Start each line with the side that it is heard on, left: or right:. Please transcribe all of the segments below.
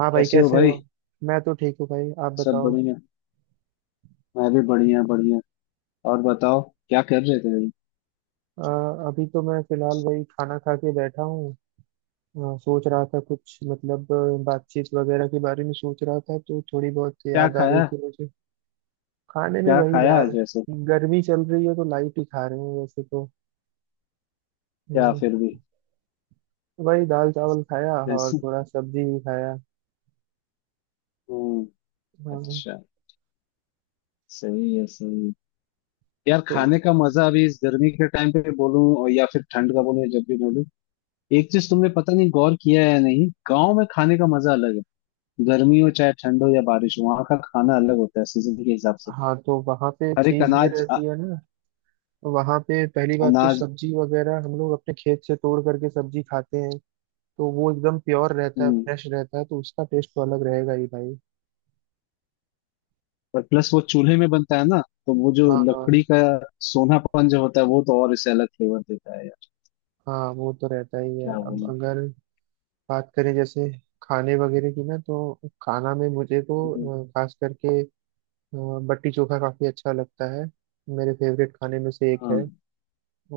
right: हाँ भाई,
left: कैसे हो
right: कैसे
left: भाई।
right: हो? मैं तो ठीक हूँ भाई, आप
left: सब
right: बताओ।
left: बढ़िया। मैं भी बढ़िया बढ़िया। और बताओ। क्या कर रहे थे भाई।
right: अ, अभी तो मैं फिलहाल वही खाना खा के बैठा हूँ। सोच रहा था कुछ मतलब बातचीत वगैरह के बारे में सोच रहा था, तो थोड़ी बहुत
left: क्या
right: याद आ रही
left: खाया।
right: थी मुझे। खाने में
left: क्या
right: वही
left: खाया
right: यार,
left: आज ऐसे।
right: गर्मी चल रही है तो लाइट ही खा रहे हैं वैसे तो।
left: क्या
right: हम्म,
left: फिर भी।
right: वही दाल चावल खाया और
left: जैसे।
right: थोड़ा सब्जी भी खाया।
left: हम्म।
right: हाँ,
left: अच्छा। सही है सही है। यार
right: तो
left: खाने का मजा अभी इस गर्मी के टाइम पे बोलूं और या फिर ठंड का बोलूं या जब भी बोलूं। एक चीज तुमने पता नहीं गौर किया है या नहीं, गाँव में खाने का मजा अलग है। गर्मी हो चाहे ठंड हो या बारिश हो वहां का खाना अलग होता है सीजन के हिसाब से।
right: हाँ, तो वहाँ पे
left: हर एक
right: चीज ये
left: अनाज
right: रहती है ना। वहाँ पे पहली बात, तो
left: अनाज।
right: सब्जी वगैरह हम लोग अपने खेत से तोड़ करके सब्जी खाते हैं, तो वो एकदम प्योर रहता है,
left: हम्म।
right: फ्रेश रहता है, तो उसका टेस्ट तो अलग रहेगा ही भाई।
left: और प्लस वो चूल्हे में बनता है ना, तो वो जो
right: हाँ
left: लकड़ी
right: हाँ।
left: का सोनापन जो होता है वो तो और इसे अलग फ्लेवर देता है यार।
right: हाँ, वो तो रहता ही है।
left: क्या
right: अब
left: बोलूं।
right: अगर बात करें जैसे खाने वगैरह की ना, तो खाना में मुझे
left: हम्म।
right: तो खास करके अ, बट्टी चोखा काफी अच्छा लगता है, मेरे फेवरेट खाने में से एक है।
left: हाँ।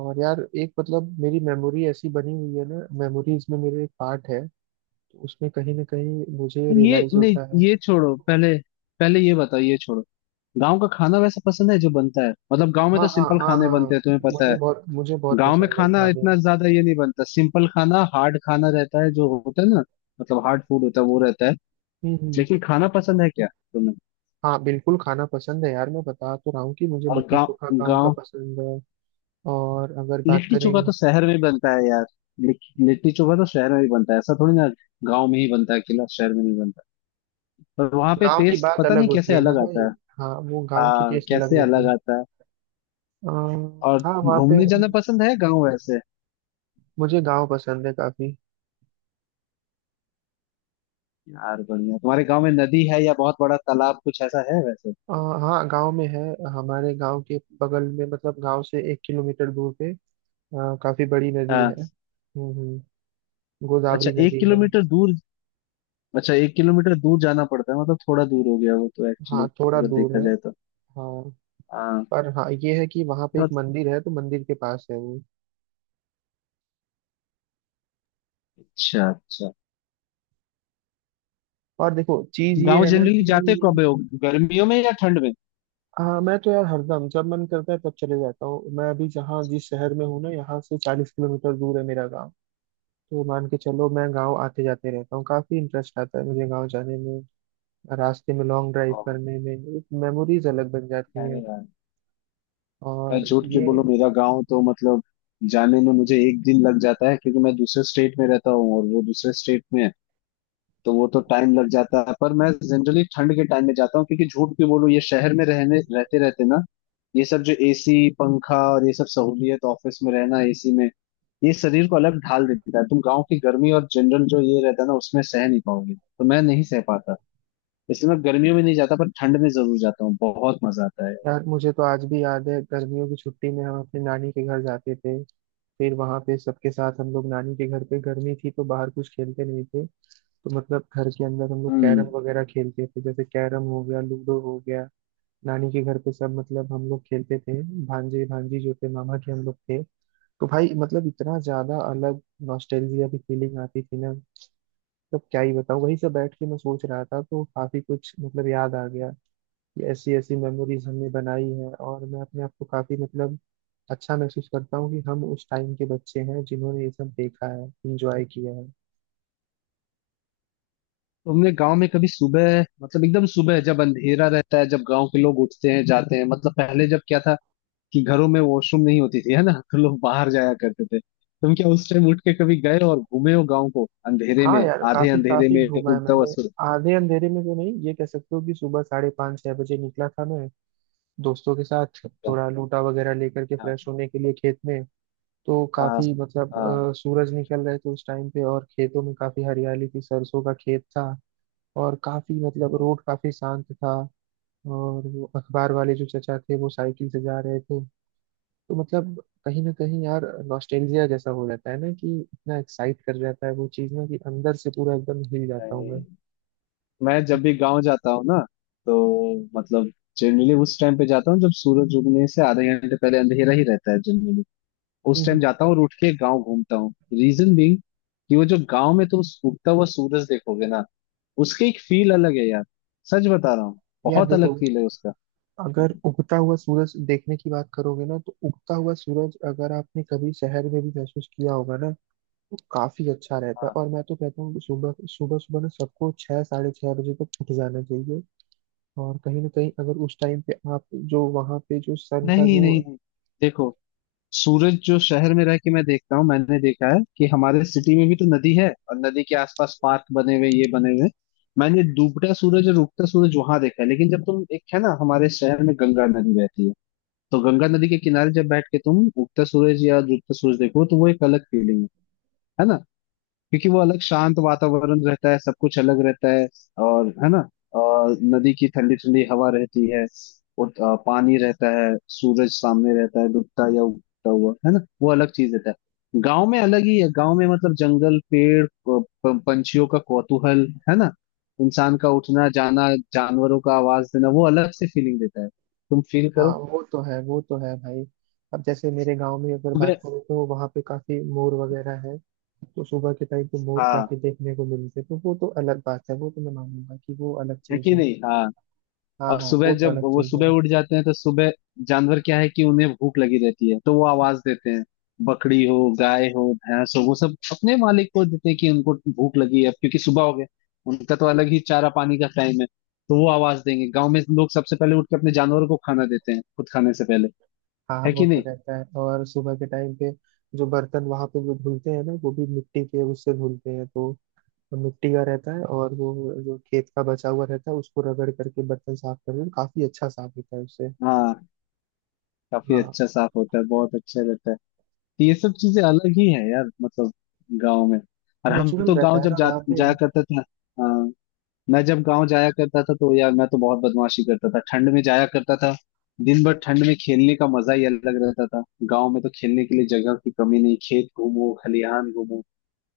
right: और यार एक मतलब मेरी मेमोरी ऐसी बनी हुई है ना, मेमोरीज में मेरे एक पार्ट है, तो उसमें कहीं ना कहीं मुझे
left: ये
right: रियलाइज
left: नहीं,
right: होता है।
left: ये छोड़ो पहले। पहले ये बताओ, ये छोड़ो। गांव का खाना वैसा पसंद है जो बनता है, मतलब गांव में
right: हाँ
left: तो
right: हाँ
left: सिंपल
right: हाँ
left: खाने
right: हाँ।
left: बनते हैं तुम्हें पता
right: मुझे
left: है।
right: बहुत मुझे बहुत
left: गांव में
right: पसंद है
left: खाना
right: खाने।
left: इतना ज्यादा ये नहीं बनता, सिंपल खाना हार्ड खाना रहता है जो होता है ना। मतलब हार्ड फूड होता है वो रहता है।
right: हम्म।
left: लेकिन खाना पसंद है क्या तुम्हें।
right: हाँ, बिल्कुल खाना पसंद है यार, मैं बता तो रहा हूँ कि मुझे
left: और
right: लिट्टी
left: गाँव
right: चोखा गाँव का
left: गाँव।
right: पसंद है। और अगर बात
left: लिट्टी चोखा
right: करें,
left: तो शहर में बनता है यार। लिट्टी लिट्टी चोखा तो शहर में ही बनता है ऐसा थोड़ी ना। गांव में ही बनता है अकेला, शहर में नहीं बनता। पर वहां पे
right: गाँव की
left: टेस्ट
right: बात
left: पता
right: अलग
left: नहीं
right: होती
left: कैसे
right: है ना
left: अलग
right: भाई।
left: आता है।
right: हाँ, वो गाँव की
left: हाँ
right: टेस्ट अलग
left: कैसे
right: रहती
left: अलग
right: है।
left: आता है।
right: अ,
left: और
right: हाँ वहाँ पे
left: घूमने जाना पसंद है गांव वैसे।
right: मुझे गाँव पसंद है काफी।
left: यार बढ़िया, तुम्हारे गांव में नदी है या बहुत बड़ा तालाब कुछ ऐसा है वैसे।
right: अ, हाँ, गाँव में है। हमारे गाँव के बगल में, मतलब गाँव से एक किलोमीटर दूर पे काफी बड़ी नदी है।
left: हाँ। अच्छा
right: गोदावरी
left: एक
right: नदी है।
left: किलोमीटर दूर। अच्छा 1 किलोमीटर दूर जाना पड़ता है, मतलब थोड़ा दूर हो गया वो तो एक्चुअली,
right: हाँ, थोड़ा
left: अगर
right: दूर
left: देखा
right: है
left: जाए तो।
right: हाँ।
left: हाँ।
right: पर हाँ, ये है कि वहाँ पे एक मंदिर है, तो मंदिर के पास है वो।
left: अच्छा अच्छा।
right: और देखो, चीज ये
left: गांव
right: है ना
left: जनरली
right: कि
left: जाते कब हो, गर्मियों में या ठंड
right: हाँ, मैं तो यार हरदम जब मन करता है तब चले जाता हूँ। मैं अभी जहाँ जिस शहर में हूँ ना, यहाँ से 40 किलोमीटर दूर है मेरा गाँव। तो मान के चलो मैं गाँव आते जाते रहता हूँ, काफी इंटरेस्ट आता है मुझे गाँव जाने में, रास्ते में लॉन्ग ड्राइव
left: में।
right: करने में। एक मेमोरीज अलग बन
left: है
right: जाती हैं।
left: ही यार। मैं
right: और
left: झूठ क्यों
right: ये,
left: बोलूं, मेरा गांव तो मतलब जाने में मुझे एक दिन लग जाता है क्योंकि मैं दूसरे स्टेट में रहता हूँ और वो दूसरे स्टेट में है। तो वो तो टाइम लग जाता है, पर मैं जनरली ठंड के टाइम में जाता हूँ क्योंकि झूठ क्यों बोलूं, ये शहर में रहने रहते रहते ना, ये सब जो एसी पंखा और ये सब सहूलियत, ऑफिस में रहना एसी में, ये शरीर को अलग ढाल देता है। तुम गांव की गर्मी और जनरल जो ये रहता है ना उसमें सह नहीं पाओगे, तो मैं नहीं सह पाता। इसलिए मैं गर्मियों में नहीं जाता पर ठंड में जरूर जाता हूँ, बहुत मजा आता है।
right: यार मुझे तो आज भी याद है, गर्मियों की छुट्टी में हम अपने नानी के घर जाते थे। फिर वहां पे सबके साथ हम लोग, नानी के घर पे गर्मी थी तो बाहर कुछ खेलते नहीं थे, तो मतलब घर के अंदर हम लोग
left: हम्म।
right: कैरम वगैरह खेलते थे, जैसे कैरम हो गया, लूडो हो गया। नानी के घर पे सब मतलब हम लोग खेलते थे, भांजे भांजी जो थे मामा के, हम लोग थे। तो भाई मतलब इतना ज्यादा अलग नॉस्टैल्जिया की फीलिंग आती थी ना, मतलब क्या ही बताऊं। वही सब बैठ के मैं सोच रहा था, तो काफी कुछ मतलब याद आ गया। ये ऐसी ऐसी मेमोरीज हमने बनाई हैं, और मैं अपने आप को काफी मतलब अच्छा महसूस करता हूँ कि हम उस टाइम के बच्चे हैं जिन्होंने ये सब देखा है, एंजॉय किया है।
left: तुमने गांव में कभी सुबह, मतलब एकदम सुबह जब अंधेरा रहता है, जब गांव के लोग उठते हैं जाते हैं, मतलब पहले जब क्या था कि घरों में वॉशरूम नहीं होती थी है ना, तो लोग बाहर जाया करते थे, तुम क्या उस टाइम उठ के कभी गए और घूमे हो गांव को अंधेरे
right: हाँ
left: में।
right: यार,
left: आधे
right: काफी
left: अंधेरे
right: काफी
left: में
right: घूमा है
left: उड़ता हुआ
right: मैंने।
left: सूरज।
right: आधे अंधेरे में तो नहीं, ये कह सकते हो कि सुबह 5:30 6 बजे निकला था मैं दोस्तों के साथ,
left: का?
right: थोड़ा लूटा वगैरह लेकर के
left: हाँ।
right: फ्रेश होने के लिए खेत में। तो
left: हाँ
right: काफी मतलब
left: हाँ,
right: सूरज निकल रहे थे उस टाइम पे, और खेतों में काफी हरियाली थी, सरसों का खेत था, और काफी मतलब
left: हाँ।
right: रोड काफी शांत था। और वो अखबार वाले जो चचा थे वो साइकिल से जा रहे थे, तो मतलब कहीं ना कहीं यार, नॉस्टैल्जिया जैसा हो जाता है ना, कि इतना एक्साइट कर जाता है वो चीज ना, कि अंदर से पूरा एकदम हिल जाता हूँ मैं।
left: मैं जब भी गांव जाता हूँ ना, तो मतलब जनरली उस टाइम पे जाता हूँ जब सूरज उगने से आधे घंटे पहले अंधेरा ही रहता है। उस टाइम
right: हम्म।
left: जाता हूँ और उठ के गाँव घूमता हूँ। रीजन बीइंग कि वो जो गाँव में तुम उगता हुआ सूरज देखोगे ना, उसकी एक फील अलग है यार। सच बता रहा हूँ।
right: यार
left: बहुत
right: देखो,
left: अलग फील है उसका।
right: अगर उगता हुआ सूरज देखने की बात करोगे ना, तो उगता हुआ सूरज अगर आपने कभी शहर में भी महसूस किया होगा ना, तो काफी अच्छा रहता है।
left: हाँ।
right: और मैं तो कहता हूँ कि सुबह सुबह सुबह ना सबको 6 6:30 बजे तक उठ जाना चाहिए। और कहीं ना कहीं अगर उस टाइम पे आप जो वहां पे जो सन
left: नहीं
right: का
left: नहीं
right: जो।
left: नहीं, देखो। सूरज जो शहर में रह के मैं देखता हूँ, मैंने देखा है कि हमारे सिटी में भी तो नदी है और नदी के आसपास पार्क बने हुए ये बने हुए। मैंने डूबता सूरज और उगता सूरज वहां देखा है, लेकिन जब तुम, एक है ना, हमारे शहर में गंगा नदी बहती है। तो गंगा नदी के किनारे जब बैठ के तुम उगता सूरज या डूबता सूरज देखो, तो वो एक अलग फीलिंग है ना। क्योंकि वो अलग शांत वातावरण रहता है, सब कुछ अलग रहता है, और है ना। और नदी की ठंडी ठंडी हवा रहती है। और पानी रहता है, सूरज सामने रहता है डूबता या उगता हुआ, है ना, वो अलग चीज रहता है। गांव में अलग ही है, गांव में मतलब जंगल पेड़, पंछियों का कौतूहल है ना, इंसान का उठना जाना, जानवरों का आवाज देना, वो अलग से फीलिंग देता है। तुम फील
right: हाँ,
left: करो।
right: वो तो है, वो तो है भाई। अब जैसे मेरे गांव में अगर
left: सुबह।
right: बात करें, तो वहाँ पे काफी मोर वगैरह है, तो सुबह के टाइम पे मोर
left: हाँ।
right: काफी देखने को मिलते हैं, तो वो तो अलग बात है। वो तो मैं मानूंगा कि वो अलग
left: है
right: चीज
left: कि
right: है।
left: नहीं, हाँ।
right: हाँ
left: और
right: हाँ,
left: सुबह
right: वो तो
left: जब
right: अलग
left: वो
right: चीज है।
left: सुबह उठ जाते हैं तो सुबह, जानवर क्या है कि उन्हें भूख लगी रहती है तो वो आवाज देते हैं। बकरी हो गाय हो भैंस हो, वो सब अपने मालिक को देते हैं कि उनको भूख लगी है, अब क्योंकि सुबह हो गया। उनका तो अलग ही चारा पानी का टाइम है। तो वो आवाज देंगे, गांव में लोग सबसे पहले उठ के अपने जानवरों को खाना देते हैं खुद खाने से पहले।
right: हाँ हाँ,
left: है
right: वो
left: कि
right: तो
left: नहीं।
right: रहता है। और सुबह के टाइम पे जो बर्तन वहाँ पे जो धुलते हैं ना, वो भी मिट्टी के उससे धुलते हैं, तो मिट्टी का रहता है, और वो जो खेत का बचा हुआ रहता है उसको रगड़ करके बर्तन साफ करते हैं, काफी अच्छा साफ होता है उससे।
left: हाँ। काफी
right: हाँ,
left: अच्छा साफ होता है, बहुत अच्छा रहता है। तो ये सब चीजें अलग ही है यार, मतलब गाँव में। और हम
right: नेचुरल
left: तो गाँव
right: रहता है
left: जब
right: ना
left: जा
right: वहाँ पे।
left: जाया करते थे। हाँ। मैं जब गांव जाया करता था तो यार मैं तो बहुत बदमाशी करता था, ठंड में जाया करता था। दिन भर ठंड में खेलने का मजा ही अलग रहता था। गांव में तो खेलने के लिए जगह की कमी नहीं, खेत घूमो खलिहान घूमो,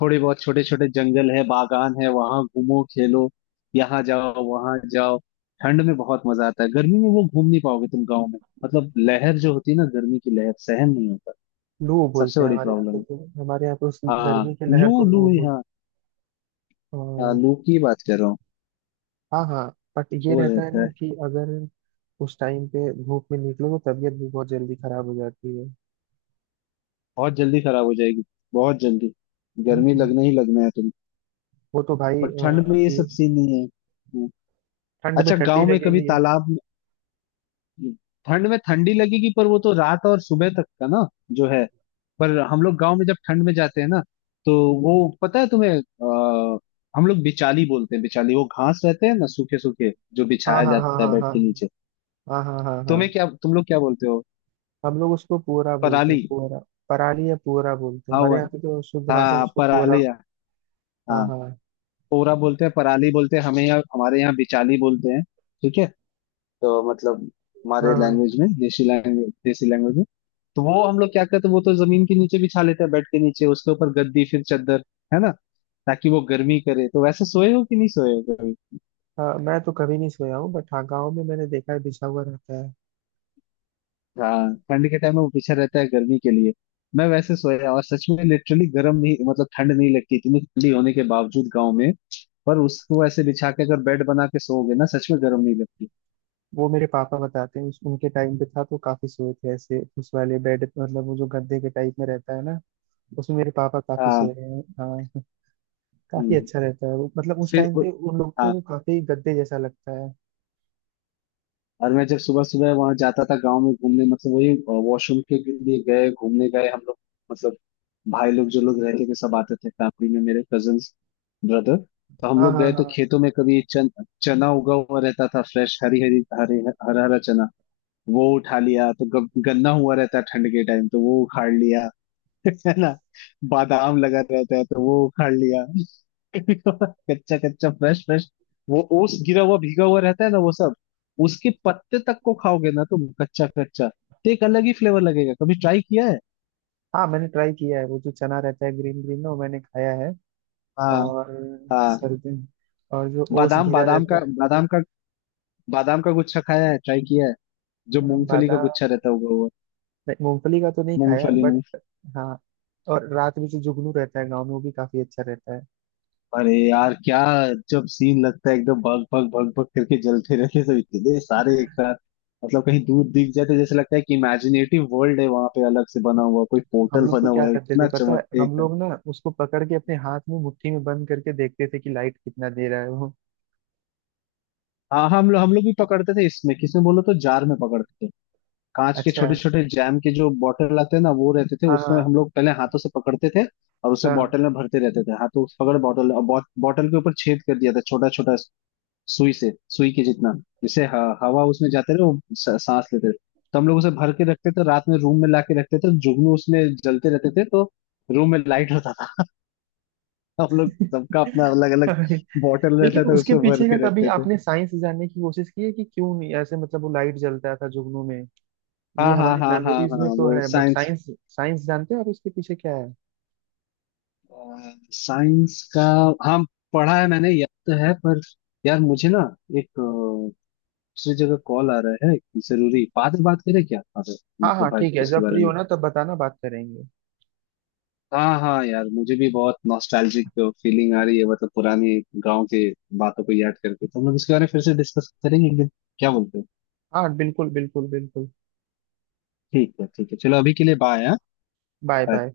left: थोड़े बहुत छोटे छोटे जंगल है बागान है, वहां घूमो खेलो, यहाँ जाओ वहां जाओ। ठंड में बहुत मजा आता है, गर्मी में वो घूम नहीं पाओगे तुम गाँव में। मतलब लहर जो होती है ना, गर्मी की लहर सहन नहीं होता,
right: लू
left: सबसे
right: बोलते हैं
left: बड़ी
right: हमारे यहाँ
left: प्रॉब्लम
right: पे,
left: है।
right: तो हमारे यहाँ पे उस
left: हाँ
right: गर्मी के लहर
left: लू
right: को
left: लू
right: लू बोलते
left: यहाँ।
right: हैं।
left: हाँ
right: और
left: लू की बात कर रहा हूँ।
right: हाँ हाँ, बट ये
left: वो
right: रहता है
left: रहता
right: ना
left: है।
right: कि अगर उस टाइम पे धूप में निकलो तो तबीयत भी बहुत जल्दी खराब हो जाती है।
left: बहुत जल्दी खराब हो जाएगी, बहुत जल्दी,
right: हम्म,
left: गर्मी
right: हम्म।
left: लगना ही लगना है तुम्हें।
right: वो तो भाई
left: पर ठंड में ये
right: अभी
left: सब सीन नहीं है। हम्म।
right: ठंड में
left: अच्छा
right: ठंडी
left: गांव में कभी
right: लगेगी।
left: तालाब में। ठंड में ठंडी लगेगी पर वो तो रात और सुबह तक का ना जो है। पर हम लोग गांव में जब ठंड में जाते हैं ना, तो वो, पता है तुम्हें, हम लोग बिचाली बोलते हैं, बिचाली वो घास रहते हैं ना, सूखे सूखे जो
right: हाँ
left: बिछाया
right: हाँ हाँ
left: जाता है
right: हाँ
left: बेड
right: हाँ
left: के नीचे।
right: हाँ हाँ हाँ
left: तुम्हें
right: हाँ।
left: क्या, तुम लोग क्या बोलते हो।
right: हम लोग उसको पुअरा बोलते हैं,
left: पराली।
right: पुअरा। पराली या पुअरा बोलते हैं
left: हाँ
right: हमारे
left: वो-
right: यहाँ पे, तो शुद्ध भाषा में
left: हाँ
right: उसको पुअरा।
left: पराली।
right: हाँ
left: हाँ।
right: हाँ
left: पोरा बोलते हैं, पराली बोलते हैं, हमें यहाँ, हमारे यहाँ बिचाली बोलते हैं। ठीक है। तो मतलब हमारे
right: हाँ हाँ।
left: लैंग्वेज में, देसी लैंग्वेज, देसी लैंग्वेज में, तो वो हम लोग क्या करते हैं, वो तो जमीन के नीचे बिछा लेते हैं, बेड के नीचे उसके ऊपर गद्दी फिर चादर, है ना, ताकि वो गर्मी करे। तो वैसे सोए हो कि नहीं, सोए हो कभी।
right: हाँ, मैं तो कभी नहीं सोया हूँ, बट हाँ गाँव में मैंने देखा है बिछा हुआ रहता है।
left: हाँ ठंड के टाइम में वो पीछे रहता है गर्मी के लिए। मैं वैसे सोया, और सच में लिटरली गर्म नहीं, मतलब ठंड नहीं लगती इतनी ठंडी होने के बावजूद गाँव में। पर उसको ऐसे बिछा के अगर बेड बना के सोओगे ना, सच में गर्म नहीं लगती।
right: वो मेरे पापा बताते हैं उनके टाइम पे था, तो काफी सोए थे ऐसे। उस वाले बेड, मतलब वो जो गद्दे के टाइप में रहता है ना, उसमें मेरे पापा काफी
left: हाँ।
right: सोए हैं हाँ। काफी
left: हम्म।
right: अच्छा रहता है वो, मतलब उस
left: फिर
right: टाइम
left: उ-
right: पे उन लोग
left: हाँ।
right: को काफी गद्दे जैसा लगता है।
left: और मैं जब सुबह सुबह वहां जाता था गांव में घूमने, मतलब वही वॉशरूम के लिए, गए घूमने गए हम लोग, मतलब भाई लोग, जो लोग रहते थे सब आते थे फैमिली में, मेरे कजन्स ब्रदर, तो हम
right: हाँ
left: लोग
right: हाँ
left: गए तो
right: हाँ।
left: खेतों में कभी चना उगा हुआ रहता था, फ्रेश हरी हरी हरे, हरा हरा चना, वो उठा लिया। तो गन्ना हुआ रहता है ठंड के टाइम, तो वो उखाड़ लिया, है ना। बादाम लगा रहता है तो वो उखाड़ लिया। कच्चा कच्चा फ्रेश फ्रेश, वो ओस गिरा हुआ भीगा हुआ रहता है ना वो सब। उसके पत्ते तक को खाओगे ना तुम, कच्चा कच्चा तो एक अलग ही फ्लेवर लगेगा, कभी ट्राई किया है।
right: हाँ, मैंने ट्राई किया है वो जो चना रहता है ग्रीन ग्रीन ना, वो मैंने खाया है।
left: हाँ।
right: और
left: हाँ।
right: सर्दी, और जो ओस
left: बादाम
right: घिरा
left: बादाम
right: रहता
left: का
right: है।
left: बादाम का बादाम का गुच्छा खाया है, ट्राई किया है। जो
right: हाँ,
left: मूंगफली का
right: बादाम।
left: गुच्छा रहता होगा वो।
right: नहीं, मूंगफली का तो नहीं खाया
left: मूंगफली।
right: बट। हाँ। और रात में जो जुगनू रहता है गाँव में वो भी काफी अच्छा रहता है।
left: अरे यार क्या, जब सीन लगता है एकदम, भग भग भग भग करके जलते रहते हैं सब इतने सारे एक साथ, मतलब कहीं दूर दिख जाते, जैसे लगता है कि इमेजिनेटिव वर्ल्ड है वहां पे अलग से बना हुआ, कोई
right: हम
left: पोर्टल
right: लोग तो
left: बना
right: क्या
left: हुआ है,
right: करते थे
left: इतना
right: पता है,
left: चमकते
right: हम
left: एकदम।
right: लोग ना उसको पकड़ के अपने हाथ में मुट्ठी में बंद करके देखते थे कि लाइट कितना दे रहा है वो।
left: हाँ हाँ, हम लोग भी पकड़ते थे, इसमें किसमें बोलो, तो जार में पकड़ते थे, कांच के
right: अच्छा।
left: छोटे छोटे जैम के जो बॉटल आते हैं ना वो रहते थे उसमें, हम
right: हाँ।
left: लोग पहले हाथों से पकड़ते थे और उसे
right: हाँ
left: बॉटल में भरते रहते थे, हाथों से पकड़, बॉटल, और बॉटल के ऊपर छेद कर दिया था छोटा छोटा, सुई से, सुई के जितना, जैसे हवा उसमें जाते रहे, वो सांस लेते रहे। तो हम लोग उसे भर के रखते थे, रात में रूम में लाके रखते थे, जुगनू उसमें जलते रहते थे तो रूम में लाइट होता था। हम लोग सबका अपना अलग अलग
right: हाँ।
left: बॉटल
right: लेकिन
left: रहता था,
right: उसके
left: उसमें भर
right: पीछे का
left: के
right: कभी
left: रखते थे।
right: आपने साइंस जानने की कोशिश की है कि क्यों नहीं ऐसे मतलब वो लाइट जलता था जुगनू में? ये
left: हाँ हाँ
right: हमारी
left: हाँ हाँ
right: मेमोरीज
left: हाँ,
right: में तो
left: वो
right: है बट
left: साइंस,
right: साइंस, साइंस जानते हो आप इसके पीछे क्या है?
left: साइंस का, हाँ, पढ़ा है मैंने, याद तो है पर। यार मुझे ना एक दूसरी जगह कॉल आ रहा है, जरूरी, बाद में बात करें क्या।
right: हाँ
left: मतलब
right: हाँ
left: भाई
right: ठीक है,
left: इसके
right: जब
left: बारे
right: फ्री हो
left: में,
right: ना तब बताना, बात करेंगे।
left: हाँ हाँ यार मुझे भी बहुत नॉस्टैल्जिक फीलिंग आ रही है, मतलब पुरानी गांव के बातों को याद करके, तो हम लोग इसके बारे में फिर से डिस्कस करेंगे एक दिन, क्या बोलते हो।
right: हाँ, बिल्कुल बिल्कुल बिल्कुल।
left: ठीक है ठीक है, चलो अभी के लिए बाय।
right: Bye bye.